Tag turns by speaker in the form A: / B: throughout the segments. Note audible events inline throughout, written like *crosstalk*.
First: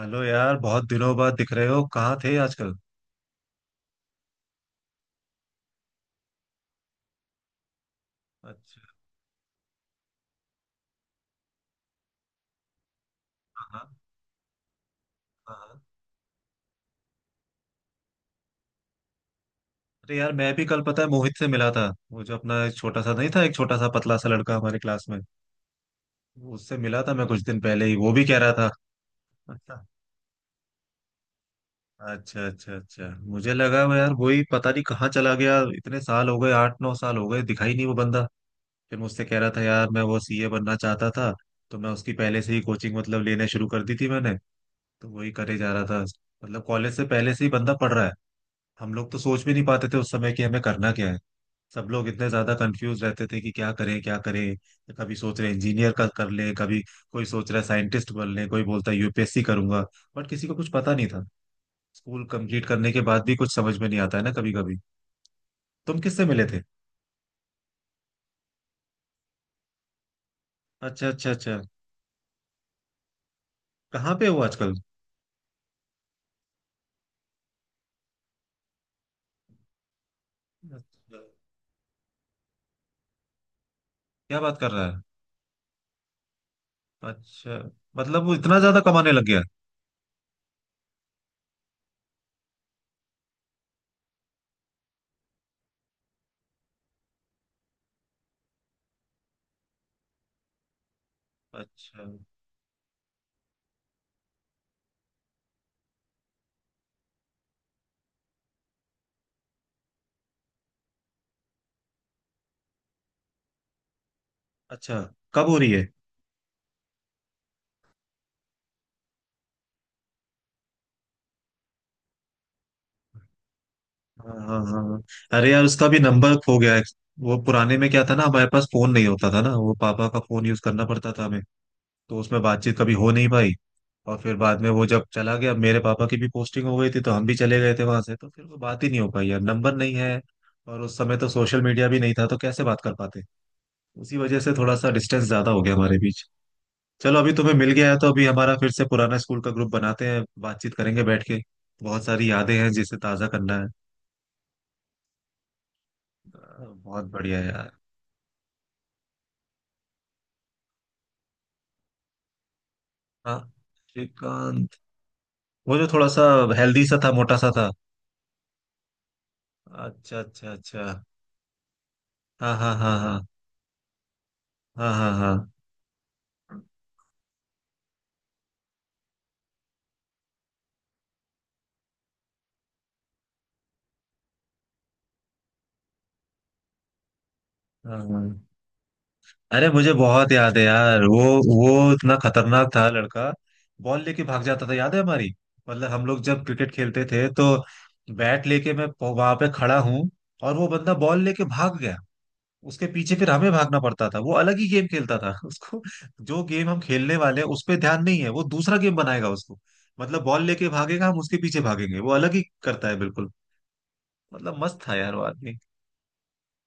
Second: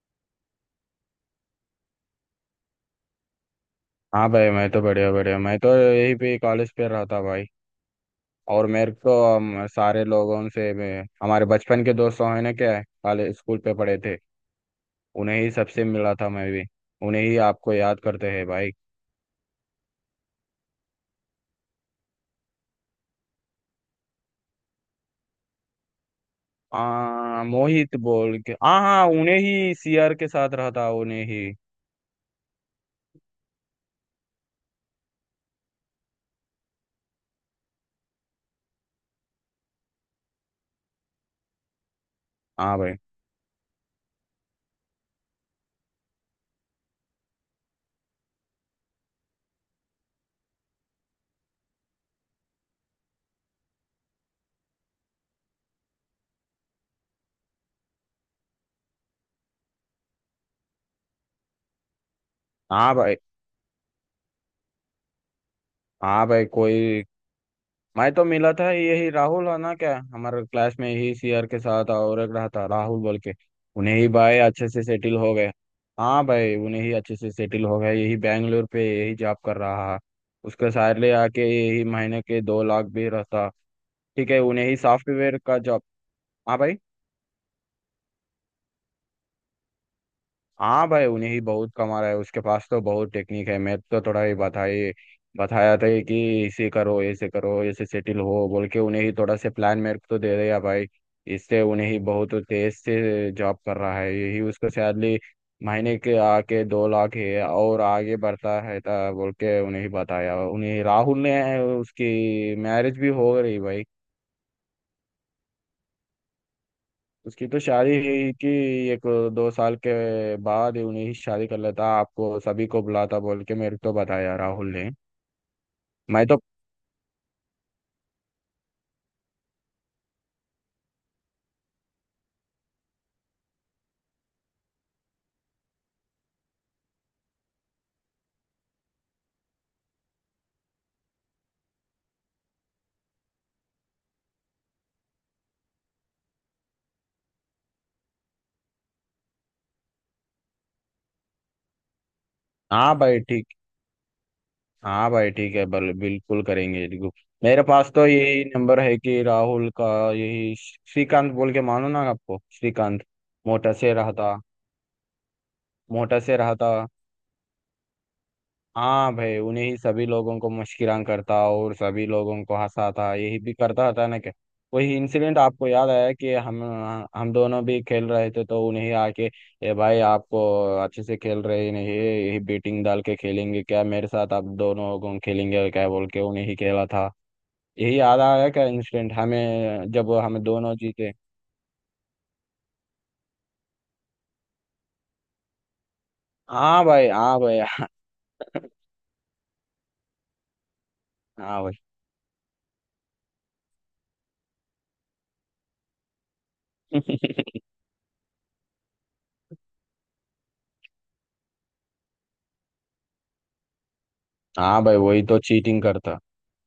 A: Hello यार, बहुत दिनों बाद दिख रहे हो। कहाँ थे आजकल?
B: हाँ भाई, मैं तो बढ़िया बढ़िया। मैं तो यही पे कॉलेज पे रहा था भाई। और
A: अच्छा।
B: मेरे को हम सारे लोगों से मैं हमारे बचपन के दोस्तों हैं ना क्या, कॉलेज स्कूल पे
A: हाँ।
B: पढ़े थे, उन्हें ही
A: हाँ।
B: सबसे मिला था मैं भी। उन्हें ही आपको याद करते हैं भाई।
A: अरे यार, मैं भी कल पता है मोहित से मिला था। वो जो अपना एक छोटा सा, नहीं था, एक छोटा सा पतला सा लड़का हमारे क्लास में, उससे मिला था मैं कुछ दिन पहले ही।
B: मोहित
A: वो भी कह
B: बोल
A: रहा
B: के,
A: था।
B: हाँ हाँ उन्हें ही
A: अच्छा
B: सीआर के साथ रहा था उन्हें ही।
A: अच्छा अच्छा। अच्छा। मुझे लगा वो यार वही, पता नहीं कहाँ चला गया, इतने साल हो गए, 8-9 साल हो गए, दिखाई नहीं वो बंदा। फिर मुझसे कह रहा था यार, मैं वो सीए बनना चाहता था, तो मैं उसकी पहले से ही
B: हाँ भाई।
A: कोचिंग मतलब लेना शुरू कर दी थी मैंने। तो वही करे जा रहा था, मतलब कॉलेज से पहले से ही बंदा पढ़ रहा है। हम लोग तो सोच भी नहीं पाते थे उस समय कि हमें करना क्या है। सब लोग इतने ज्यादा कंफ्यूज रहते थे कि क्या करें क्या करें, कभी सोच रहे इंजीनियर का कर ले, कभी कोई सोच रहा है साइंटिस्ट बन ले, कोई बोलता है यूपीएससी करूंगा, बट किसी को कुछ पता नहीं था। स्कूल कंप्लीट करने
B: हाँ
A: के
B: भाई।
A: बाद भी कुछ समझ में नहीं आता है ना, कभी कभी। तुम किससे
B: हाँ
A: मिले
B: भाई
A: थे?
B: कोई। मैं तो मिला था यही राहुल है ना क्या हमारे क्लास में,
A: अच्छा
B: यही
A: अच्छा
B: सीआर के
A: अच्छा।
B: साथ, और एक रहा था राहुल बोल के। उन्हें ही
A: कहाँ पे हो
B: भाई अच्छे
A: आजकल?
B: से सेटिल हो गए। हाँ भाई, उन्हें ही अच्छे से सेटिल हो गए, यही बैंगलोर पे यही जॉब कर रहा है। उसके सैलरी
A: अच्छा।
B: आके यही महीने के 2 लाख भी रहता। ठीक है,
A: क्या बात
B: उन्हें
A: कर
B: ही
A: रहा है!
B: सॉफ्टवेयर का जॉब। हाँ भाई।
A: अच्छा। मतलब वो इतना ज्यादा कमाने लग गया?
B: हाँ भाई, उन्हें ही बहुत कमा रहा है, उसके पास तो बहुत टेक्निक है। मैं तो थोड़ा ही बताई, बताया था कि इसे करो ऐसे सेटिल हो बोल के उन्हें ही थोड़ा से प्लान मेरे को तो दे दिया भाई। इससे उन्हें ही
A: अच्छा।
B: बहुत तेज से जॉब कर रहा है, यही उसको सैलरी महीने के आके 2 लाख है और आगे बढ़ता है ता बोल के उन्हें ही बताया उन्हें राहुल ने। उसकी मैरिज भी हो रही भाई।
A: अच्छा कब हो रही है?
B: उसकी तो शादी हुई कि 1-2 साल के बाद ही उन्हें ही शादी कर लेता, आपको सभी को बुलाता बोल के मेरे को
A: हाँ
B: बताया
A: हाँ
B: राहुल ने।
A: हाँ। अरे यार, उसका भी
B: मैं
A: नंबर
B: तो।
A: खो गया है। वो पुराने में क्या था ना, हमारे पास फोन नहीं होता था ना, वो पापा का फोन यूज करना पड़ता था हमें। तो उसमें बातचीत कभी हो नहीं पाई। और फिर बाद में वो जब चला गया, मेरे पापा की भी पोस्टिंग हो गई थी, तो हम भी चले गए थे वहां से, तो फिर वो बात ही नहीं हो पाई यार, नंबर नहीं है। और उस समय तो सोशल मीडिया भी नहीं था, तो कैसे बात कर पाते। उसी वजह से थोड़ा सा डिस्टेंस ज्यादा हो गया हमारे बीच। चलो, अभी तुम्हें मिल गया है तो अभी हमारा फिर से पुराना स्कूल का ग्रुप बनाते हैं, बातचीत करेंगे बैठ के। बहुत सारी यादें हैं
B: हाँ
A: जिसे
B: भाई
A: ताजा
B: ठीक।
A: करना है।
B: हाँ भाई ठीक है, बिल्कुल करेंगे
A: बहुत
B: देखो।
A: बढ़िया
B: मेरे
A: यार।
B: पास तो यही नंबर है कि राहुल का, यही श्रीकांत बोल के, मानो ना आपको श्रीकांत,
A: हाँ।
B: मोटा से रहा था।
A: श्रीकांत। वो जो थोड़ा
B: मोटा
A: सा
B: से रहा था।
A: हेल्दी सा था, मोटा सा था।
B: हाँ भाई, उन्हें ही सभी
A: अच्छा
B: लोगों को
A: अच्छा अच्छा।
B: मुस्कुरान करता और सभी लोगों
A: हाँ
B: को
A: हाँ हाँ
B: हंसाता,
A: हाँ
B: यही भी करता था ना क्या।
A: हाँ
B: वही
A: हाँ।
B: इंसिडेंट आपको याद आया कि हम दोनों भी खेल रहे थे तो उन्हें आके, ए भाई आपको अच्छे से खेल रहे ही नहीं, यही बेटिंग डाल के खेलेंगे क्या मेरे साथ, आप दोनों लोगों खेलेंगे क्या बोल के उन्हें ही खेला था।
A: हाँ
B: यही
A: हाँ,
B: याद
A: हाँ।
B: आया क्या इंसिडेंट
A: अरे
B: हमें
A: मुझे
B: जब
A: बहुत
B: हम
A: याद है
B: दोनों
A: यार
B: जीते।
A: वो। वो इतना खतरनाक था लड़का। बॉल लेके भाग जाता था, याद है हमारी? मतलब हम लोग जब क्रिकेट
B: हाँ
A: खेलते
B: भाई।
A: थे
B: हाँ
A: तो
B: भाई।
A: बैट लेके मैं वहां पे खड़ा हूँ, और वो बंदा बॉल लेके
B: हाँ
A: भाग गया। उसके पीछे फिर हमें भागना पड़ता था, वो अलग ही गेम खेलता था *laughs* उसको। जो गेम हम खेलने वाले हैं
B: भाई।
A: उस
B: *laughs*
A: पे ध्यान नहीं है, वो दूसरा गेम बनाएगा उसको। मतलब बॉल लेके भागेगा, हम उसके पीछे भागेंगे, वो अलग ही करता है बिल्कुल। मतलब मस्त
B: हाँ
A: था
B: भाई
A: यार वो
B: वही तो
A: आदमी।
B: चीटिंग करता।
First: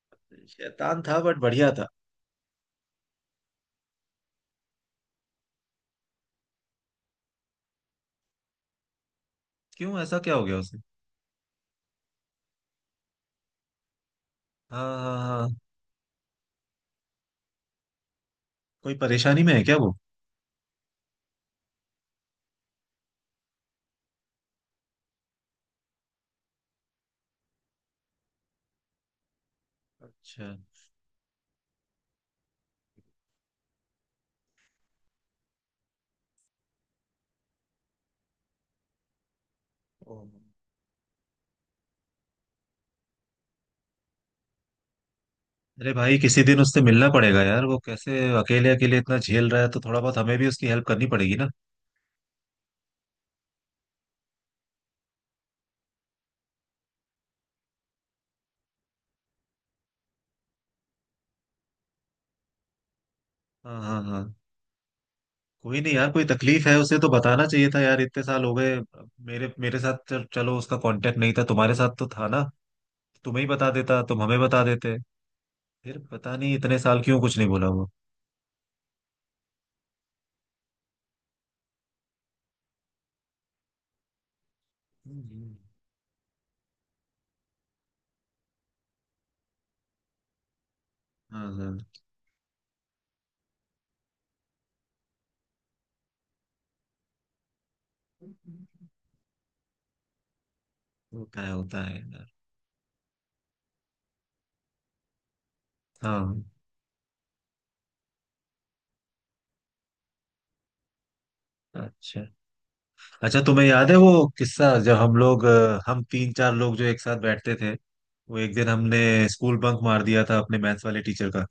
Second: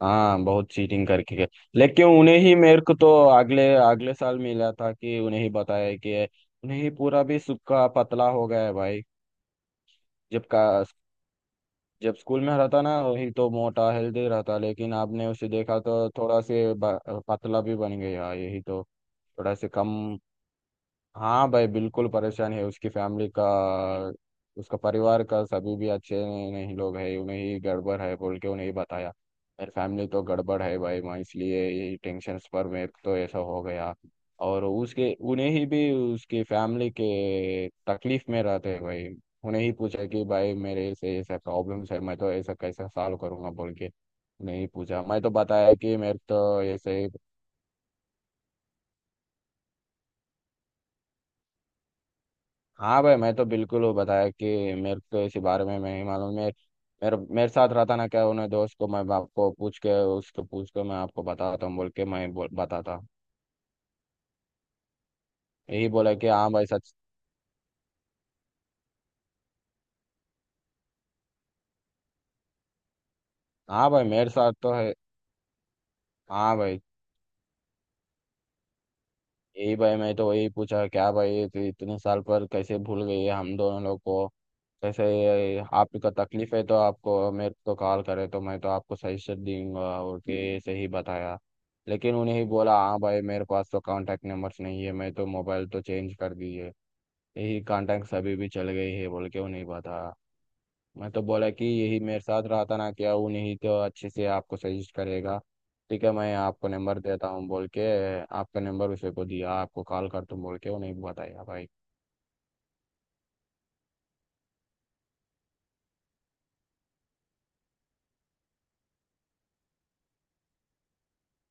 B: हाँ, बहुत
A: शैतान
B: चीटिंग
A: था
B: करके
A: बट
B: गए।
A: बढ़िया था।
B: लेकिन उन्हें ही मेरे को तो अगले अगले साल मिला था कि उन्हें ही बताया कि उन्हें ही पूरा भी सुक्का पतला हो गया है भाई।
A: क्यों ऐसा क्या हो
B: जब
A: गया उसे?
B: का, जब स्कूल में रहता ना, वही तो मोटा हेल्दी रहता, लेकिन
A: हाँ हाँ
B: आपने उसे
A: हाँ।
B: देखा तो थोड़ा से पतला भी बन गया, यही तो।
A: कोई परेशानी में
B: थोड़ा
A: है
B: से
A: क्या
B: कम।
A: वो?
B: हाँ भाई, बिल्कुल परेशान है, उसकी फैमिली का, उसका परिवार का सभी भी अच्छे नहीं लोग है, उन्हें ही गड़बड़ है बोल के उन्हें ही बताया। मेरी फैमिली तो
A: अच्छा।
B: गड़बड़ है भाई, मैं इसलिए ये टेंशन पर मैं तो ऐसा हो गया। और उसके उन्हें ही भी उसकी फैमिली के तकलीफ में रहते हैं भाई। उन्हें ही पूछा
A: ओ।
B: कि भाई मेरे से ऐसा प्रॉब्लम्स है, मैं तो ऐसा कैसा सॉल्व करूंगा बोल के। नहीं पूछा, मैं तो बताया
A: अरे
B: कि
A: भाई,
B: मेरे
A: किसी दिन
B: तो
A: उससे
B: ऐसे।
A: मिलना पड़ेगा यार, वो कैसे अकेले अकेले इतना झेल रहा है, तो थोड़ा बहुत हमें भी उसकी हेल्प करनी पड़ेगी ना।
B: हाँ भाई, मैं तो बिल्कुल वो बताया कि मेरे को इसी बारे में मैं ही मालूम। मेरे मेरे मेरे साथ रहता ना क्या उन्हें दोस्त को, मैं आपको पूछ के उसको पूछ के मैं आपको बताता हूँ बोल के, मैं बताता।
A: हाँ हाँ हाँ। कोई
B: यही
A: नहीं यार,
B: बोला
A: कोई
B: कि हाँ
A: तकलीफ
B: भाई
A: है
B: सच।
A: उसे तो बताना चाहिए था यार, इतने साल हो गए। मेरे मेरे साथ चलो, उसका कांटेक्ट नहीं था, तुम्हारे साथ तो था ना। तुम्हें ही बता
B: हाँ
A: देता,
B: भाई
A: तुम
B: मेरे
A: हमें
B: साथ
A: बता
B: तो है।
A: देते। फिर पता नहीं
B: हाँ
A: इतने
B: भाई।
A: साल क्यों कुछ नहीं बोला वो।
B: यही भाई मैं तो वही पूछा क्या भाई तो इतने साल पर कैसे भूल गई है हम दोनों लोग को, कैसे
A: हम्म।
B: आपको तकलीफ है तो आपको मेरे को कॉल करे तो मैं तो आपको सजेशन दूंगा और के सही बताया।
A: हाँ हाँ।
B: लेकिन उन्हें ही बोला, हाँ भाई मेरे पास तो कांटेक्ट नंबर्स नहीं है, मैं तो मोबाइल तो चेंज कर दी है, यही कांटेक्ट सभी भी चल गई है बोल के उन्हें बताया। मैं तो बोला कि
A: होता है
B: यही मेरे
A: यार।
B: साथ रहा था ना क्या वो, नहीं तो अच्छे से आपको सजेस्ट करेगा। ठीक है मैं
A: हाँ।
B: आपको नंबर देता हूँ बोल के आपका नंबर उसे को दिया, आपको कॉल कर तुम बोल के वो नहीं बताया भाई।
A: अच्छा। अच्छा, तुम्हें याद है वो किस्सा जब हम लोग हम तीन चार लोग जो एक साथ बैठते थे, वो एक दिन हमने स्कूल बंक मार दिया था अपने मैथ्स वाले टीचर का।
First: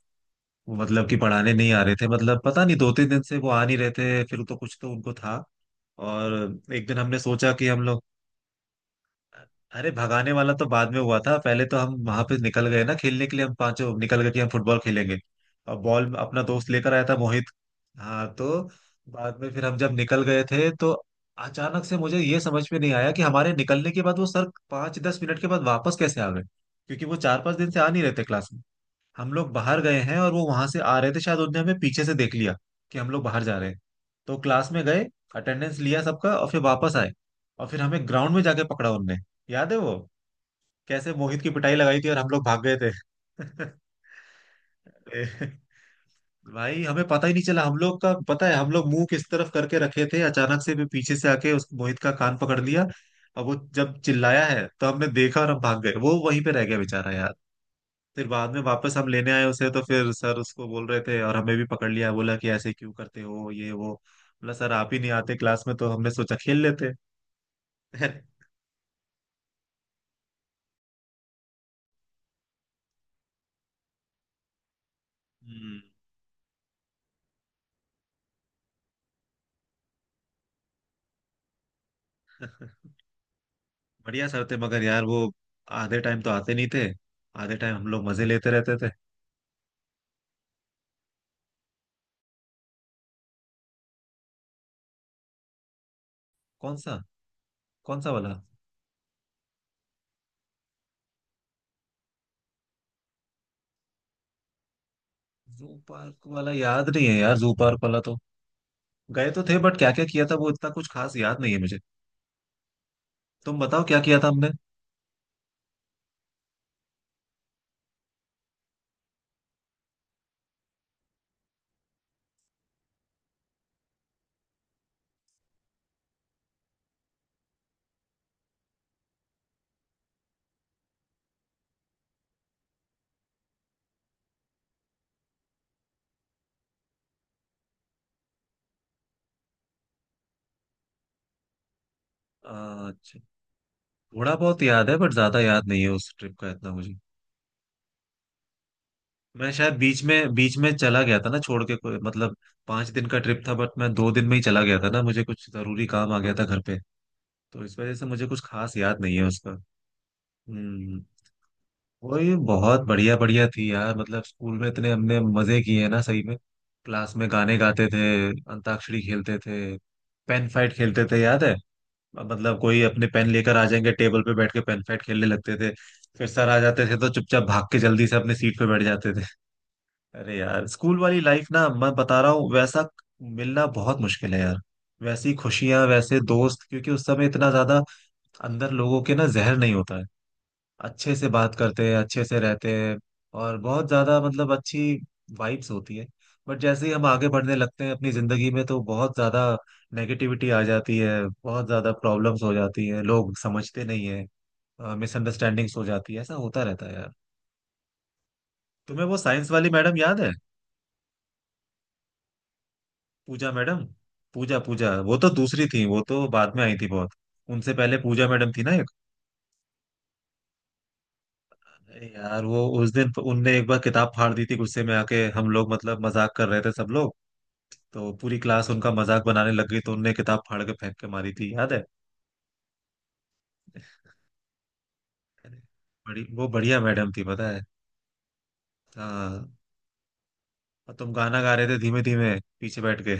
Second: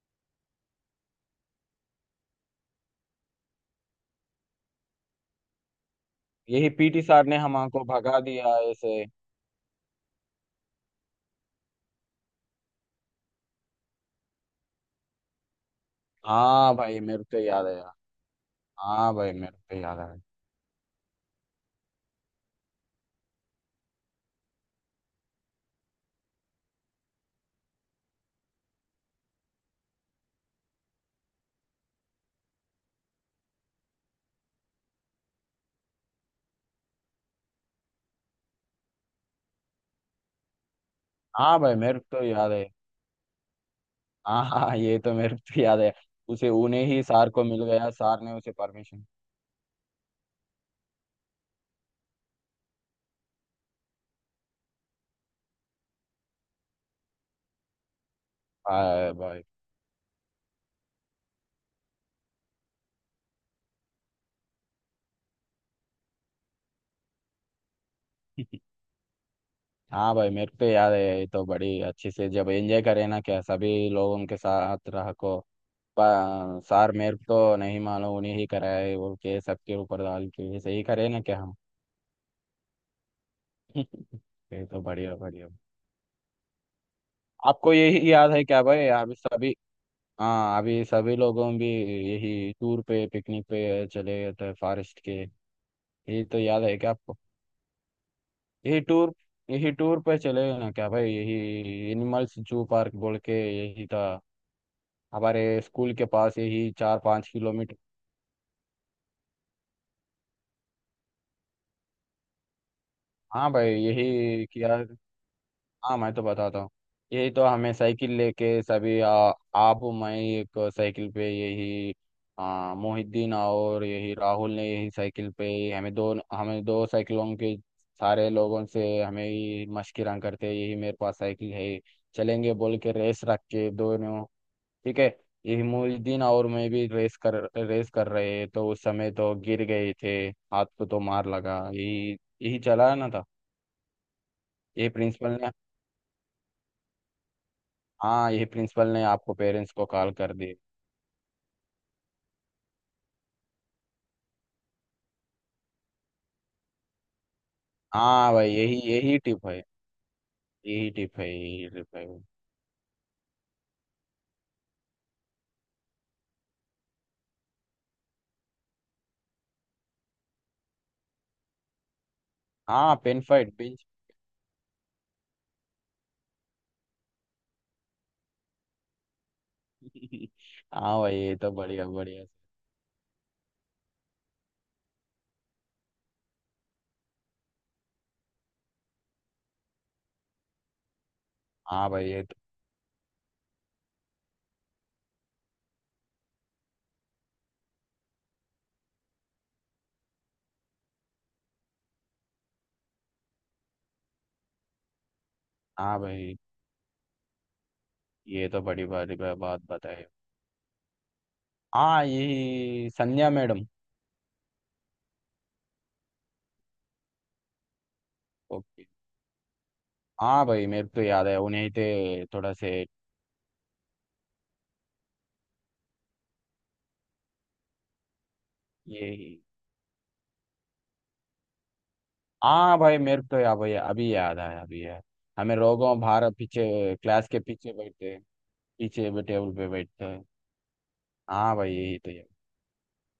A: वो मतलब कि पढ़ाने नहीं आ रहे थे, मतलब पता नहीं 2-3 दिन से वो आ नहीं रहे थे, फिर तो कुछ तो उनको था। और
B: यही
A: एक दिन
B: पीटी
A: हमने
B: सर ने
A: सोचा कि हम
B: हमको
A: लोग।
B: भगा दिया ऐसे।
A: अरे, भगाने वाला तो बाद में हुआ था, पहले तो हम वहां पे निकल गए ना खेलने के लिए, हम पांचों निकल गए कि हम फुटबॉल खेलेंगे। और बॉल अपना दोस्त
B: हाँ
A: लेकर
B: भाई
A: आया था,
B: मेरे को तो
A: मोहित।
B: याद है।
A: हाँ तो
B: हाँ भाई
A: बाद में
B: मेरे को
A: फिर हम
B: तो
A: जब
B: याद है।
A: निकल गए थे तो अचानक से मुझे ये समझ में नहीं आया कि हमारे निकलने के बाद वो सर 5-10 मिनट के बाद वापस कैसे आ गए। क्योंकि वो 4-5 दिन से आ नहीं रहे थे क्लास में। हम लोग बाहर गए हैं और वो वहां से आ रहे थे, शायद उनने हमें पीछे से देख लिया कि हम लोग बाहर जा रहे हैं। तो क्लास में गए, अटेंडेंस लिया सबका, और फिर वापस आए। और फिर हमें ग्राउंड में जाके पकड़ा उनने। याद है वो? कैसे मोहित की
B: हाँ भाई
A: पिटाई
B: मेरे
A: लगाई थी
B: को
A: और
B: तो
A: हम लोग
B: याद
A: भाग
B: है।
A: गए थे *laughs*
B: हाँ हाँ ये तो
A: अरे
B: मेरे को तो याद है। उसे
A: भाई,
B: उन्हें ही
A: हमें पता
B: सार
A: ही नहीं
B: को
A: चला,
B: मिल
A: हम
B: गया,
A: लोग का
B: सार ने
A: पता
B: उसे
A: है हम लोग मुंह
B: परमिशन।
A: किस तरफ करके रखे थे, अचानक से भी पीछे से आके उस मोहित का कान पकड़ लिया। और वो जब चिल्लाया है तो हमने देखा, और हम भाग गए, वो वहीं पे रह गया बेचारा यार। फिर बाद में वापस हम
B: भाई
A: लेने
B: भाई।
A: आए उसे, तो फिर सर उसको बोल रहे थे और हमें भी पकड़ लिया, बोला कि ऐसे क्यों करते हो ये वो। बोला, सर आप ही नहीं आते क्लास में, तो हमने सोचा खेल लेते।
B: हाँ भाई मेरे को तो याद है। ये तो बड़ी अच्छी से जब एंजॉय करे ना क्या सभी लोग उनके साथ रह को।
A: हम्म।
B: पा- सार मेरे को तो नहीं मालूम, उन्हें ही कराए वो के सबके ऊपर डाल के ऐसे ही करे ना क्या हम।
A: *laughs*
B: *laughs*
A: बढ़िया सर थे
B: ये तो
A: मगर यार
B: बढ़िया
A: वो
B: बढ़िया।
A: आधे टाइम तो आते नहीं थे। आधे
B: आपको
A: टाइम हम लोग
B: यही
A: मजे
B: याद है
A: लेते
B: क्या
A: रहते
B: भाई
A: थे।
B: अभी सभी। हाँ अभी सभी लोगों भी यही टूर पे पिकनिक पे चले गए थे फॉरेस्ट के। यही तो याद
A: कौन
B: है क्या
A: सा?
B: आपको।
A: कौन सा वाला?
B: यही टूर यही टूर पे चले गए ना क्या भाई, यही एनिमल्स जू पार्क बोल के। यही था हमारे
A: जू
B: स्कूल के
A: पार्क
B: पास,
A: वाला
B: यही
A: याद
B: चार
A: नहीं है
B: पाँच
A: यार, जू
B: किलोमीटर
A: पार्क वाला तो गए तो थे, बट क्या क्या किया था वो इतना कुछ खास याद नहीं है मुझे।
B: हाँ
A: तुम
B: भाई
A: बताओ क्या किया था
B: यही
A: हमने।
B: किया। हाँ मैं तो बताता हूँ। यही तो हमें साइकिल लेके सभी आप मैं एक साइकिल पे यही मोहिद्दीन और यही राहुल ने यही साइकिल पे ही, हमें दो साइकिलों के सारे लोगों से हमें ही मशकिरा करते, यही मेरे पास साइकिल है, चलेंगे बोल के रेस रख के दोनों। ठीक है। ये मोहिउद्दीन और मैं भी रेस कर रहे तो उस समय तो गिर गए थे। हाथ को तो मार लगा यही। यही चला है ना
A: अच्छा।
B: था।
A: थोड़ा बहुत
B: ये
A: याद है, बट
B: प्रिंसिपल
A: ज्यादा
B: ने।
A: याद नहीं है उस ट्रिप का इतना मुझे।
B: हाँ यही प्रिंसिपल ने आपको
A: मैं
B: पेरेंट्स
A: शायद
B: को कॉल कर
A: बीच
B: दिए।
A: में चला गया था ना, छोड़ के, कोई मतलब 5 दिन का ट्रिप था बट मैं 2 दिन में ही चला गया था ना, मुझे कुछ जरूरी काम आ गया था घर पे। तो इस वजह से मुझे
B: हाँ
A: कुछ
B: भाई यही
A: खास याद नहीं
B: यही
A: है
B: टिप
A: उसका।
B: है। यही
A: हम्म।
B: टिप है। यही टिप है।
A: वही बहुत बढ़िया बढ़िया थी यार, मतलब स्कूल में इतने हमने मजे किए हैं ना सही में। क्लास में गाने गाते थे, अंताक्षरी खेलते थे, पेन फाइट खेलते थे, याद है? मतलब कोई
B: हाँ
A: अपने
B: पेन
A: पेन
B: फाइट
A: लेकर आ
B: बेंच।
A: जाएंगे, टेबल पे बैठ के पेन फाइट खेलने लगते थे। फिर सर आ जाते थे तो चुपचाप भाग के जल्दी से अपने सीट पे बैठ जाते।
B: *laughs*
A: अरे यार, स्कूल
B: हाँ भाई
A: वाली
B: ये
A: लाइफ
B: तो
A: ना,
B: बढ़िया
A: मैं बता
B: बढ़िया।
A: रहा हूँ वैसा मिलना बहुत मुश्किल है यार। वैसी खुशियां, वैसे दोस्त, क्योंकि उस समय इतना ज्यादा अंदर लोगों के ना जहर नहीं होता है। अच्छे से बात करते
B: हाँ
A: हैं,
B: भाई ये
A: अच्छे
B: तो।
A: से रहते हैं, और बहुत ज्यादा मतलब अच्छी वाइब्स होती है। बट जैसे ही हम आगे बढ़ने लगते हैं अपनी जिंदगी में, तो बहुत ज्यादा नेगेटिविटी आ जाती है, बहुत ज्यादा प्रॉब्लम्स हो जाती है, लोग समझते नहीं है, मिसअंडरस्टैंडिंग्स हो
B: हाँ
A: जाती है, ऐसा
B: भाई
A: होता रहता है यार।
B: ये तो बड़ी
A: तुम्हें वो
B: बड़ी
A: साइंस
B: बात
A: वाली मैडम
B: बताई।
A: याद है?
B: हाँ यही संध्या
A: पूजा
B: मैडम।
A: मैडम। पूजा, पूजा वो तो दूसरी थी, वो तो बाद में आई थी बहुत। उनसे पहले पूजा मैडम थी ना
B: ओके।
A: एक।
B: हाँ भाई मेरे को तो याद है उन्हें, थे
A: अरे यार,
B: थोड़ा
A: वो
B: से।
A: उस दिन उनने एक बार किताब फाड़ दी थी गुस्से में आके, हम लोग मतलब मजाक कर रहे थे सब लोग। तो पूरी क्लास उनका मजाक
B: यही।
A: बनाने लग गई, तो उनने किताब फाड़ के फेंक के मारी थी, याद है?
B: हाँ भाई मेरे को तो या भाई अभी याद आया अभी यार। हमें
A: अरे,
B: रोगों
A: बड़ी
B: बाहर
A: वो बढ़िया
B: पीछे
A: मैडम थी
B: क्लास के
A: पता है।
B: पीछे बैठते, पीछे
A: हाँ।
B: टेबल पे बैठते हैं।
A: और तुम गाना गा
B: हाँ
A: रहे
B: भाई
A: थे
B: यही
A: धीमे
B: तो यार।
A: धीमे, पीछे बैठ के।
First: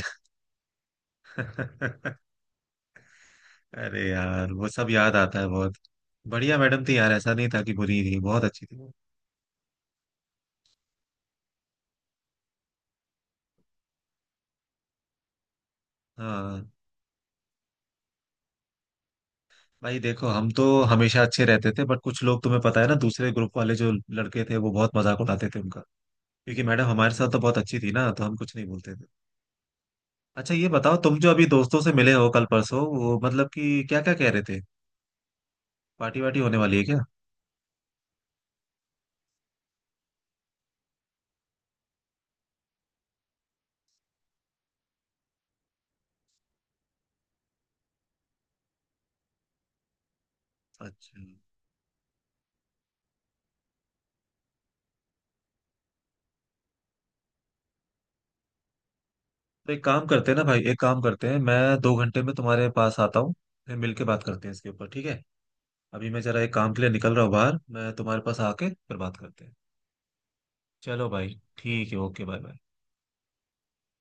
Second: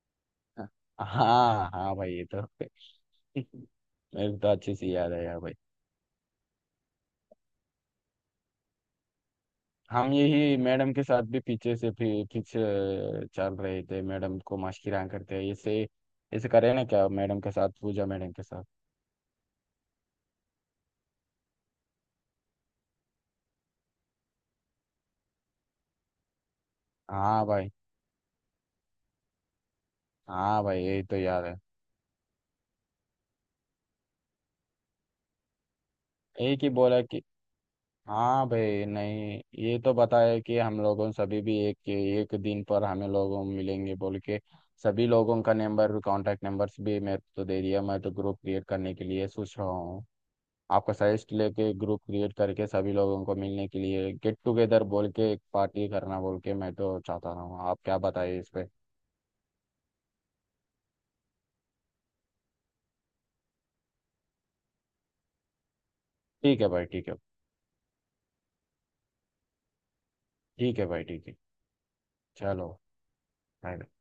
B: हाँ हाँ भाई ये
A: *laughs*
B: तो। *laughs*
A: अरे
B: मेरे को तो
A: यार वो
B: अच्छे से
A: सब
B: याद
A: याद आता
B: आया
A: है
B: भाई।
A: बहुत। बढ़िया मैडम थी यार, ऐसा नहीं था कि बुरी थी, बहुत अच्छी थी वो।
B: हम यही मैडम के साथ भी पीछे से पीछे चल रहे थे, मैडम को मशकिरा करते हैं ऐसे, ऐसे
A: हाँ
B: करे ना क्या मैडम के साथ, पूजा मैडम के साथ।
A: भाई, देखो हम तो हमेशा अच्छे रहते थे, बट कुछ लोग तुम्हें पता है ना, दूसरे ग्रुप वाले जो लड़के थे वो बहुत मजाक उड़ाते थे उनका। क्योंकि मैडम हमारे साथ तो
B: हाँ
A: बहुत
B: भाई।
A: अच्छी थी ना, तो हम कुछ नहीं बोलते थे। अच्छा
B: हाँ
A: ये
B: भाई
A: बताओ,
B: यही तो
A: तुम जो
B: याद
A: अभी
B: है।
A: दोस्तों से मिले हो कल परसों, वो मतलब कि क्या क्या कह रहे थे? पार्टी वार्टी होने
B: एक ही
A: वाली है क्या?
B: बोला कि हाँ भाई नहीं, ये तो बताया कि हम लोगों सभी भी एक एक दिन पर हमें लोगों मिलेंगे बोल के सभी लोगों का नंबर कांटेक्ट नंबर्स भी मेरे को तो दे दिया। मैं तो ग्रुप क्रिएट करने के लिए सोच रहा हूँ, आपका
A: अच्छा।
B: सजेस्ट लेके ग्रुप क्रिएट करके सभी लोगों को मिलने के लिए गेट टुगेदर बोल के एक पार्टी करना बोल के मैं तो चाहता हूँ, आप क्या बताइए इस पे।
A: तो एक काम करते हैं ना भाई, एक काम करते हैं, मैं 2 घंटे में तुम्हारे पास आता हूँ, फिर मिल के बात करते हैं इसके ऊपर, ठीक है? अभी मैं जरा एक
B: ठीक है
A: काम के
B: भाई
A: लिए
B: ठीक
A: निकल
B: है।
A: रहा हूँ बाहर, मैं तुम्हारे पास आके फिर बात करते हैं।
B: ठीक है भाई
A: चलो
B: ठीक है।
A: भाई, ठीक है, ओके, बाय बाय।
B: चलो bye।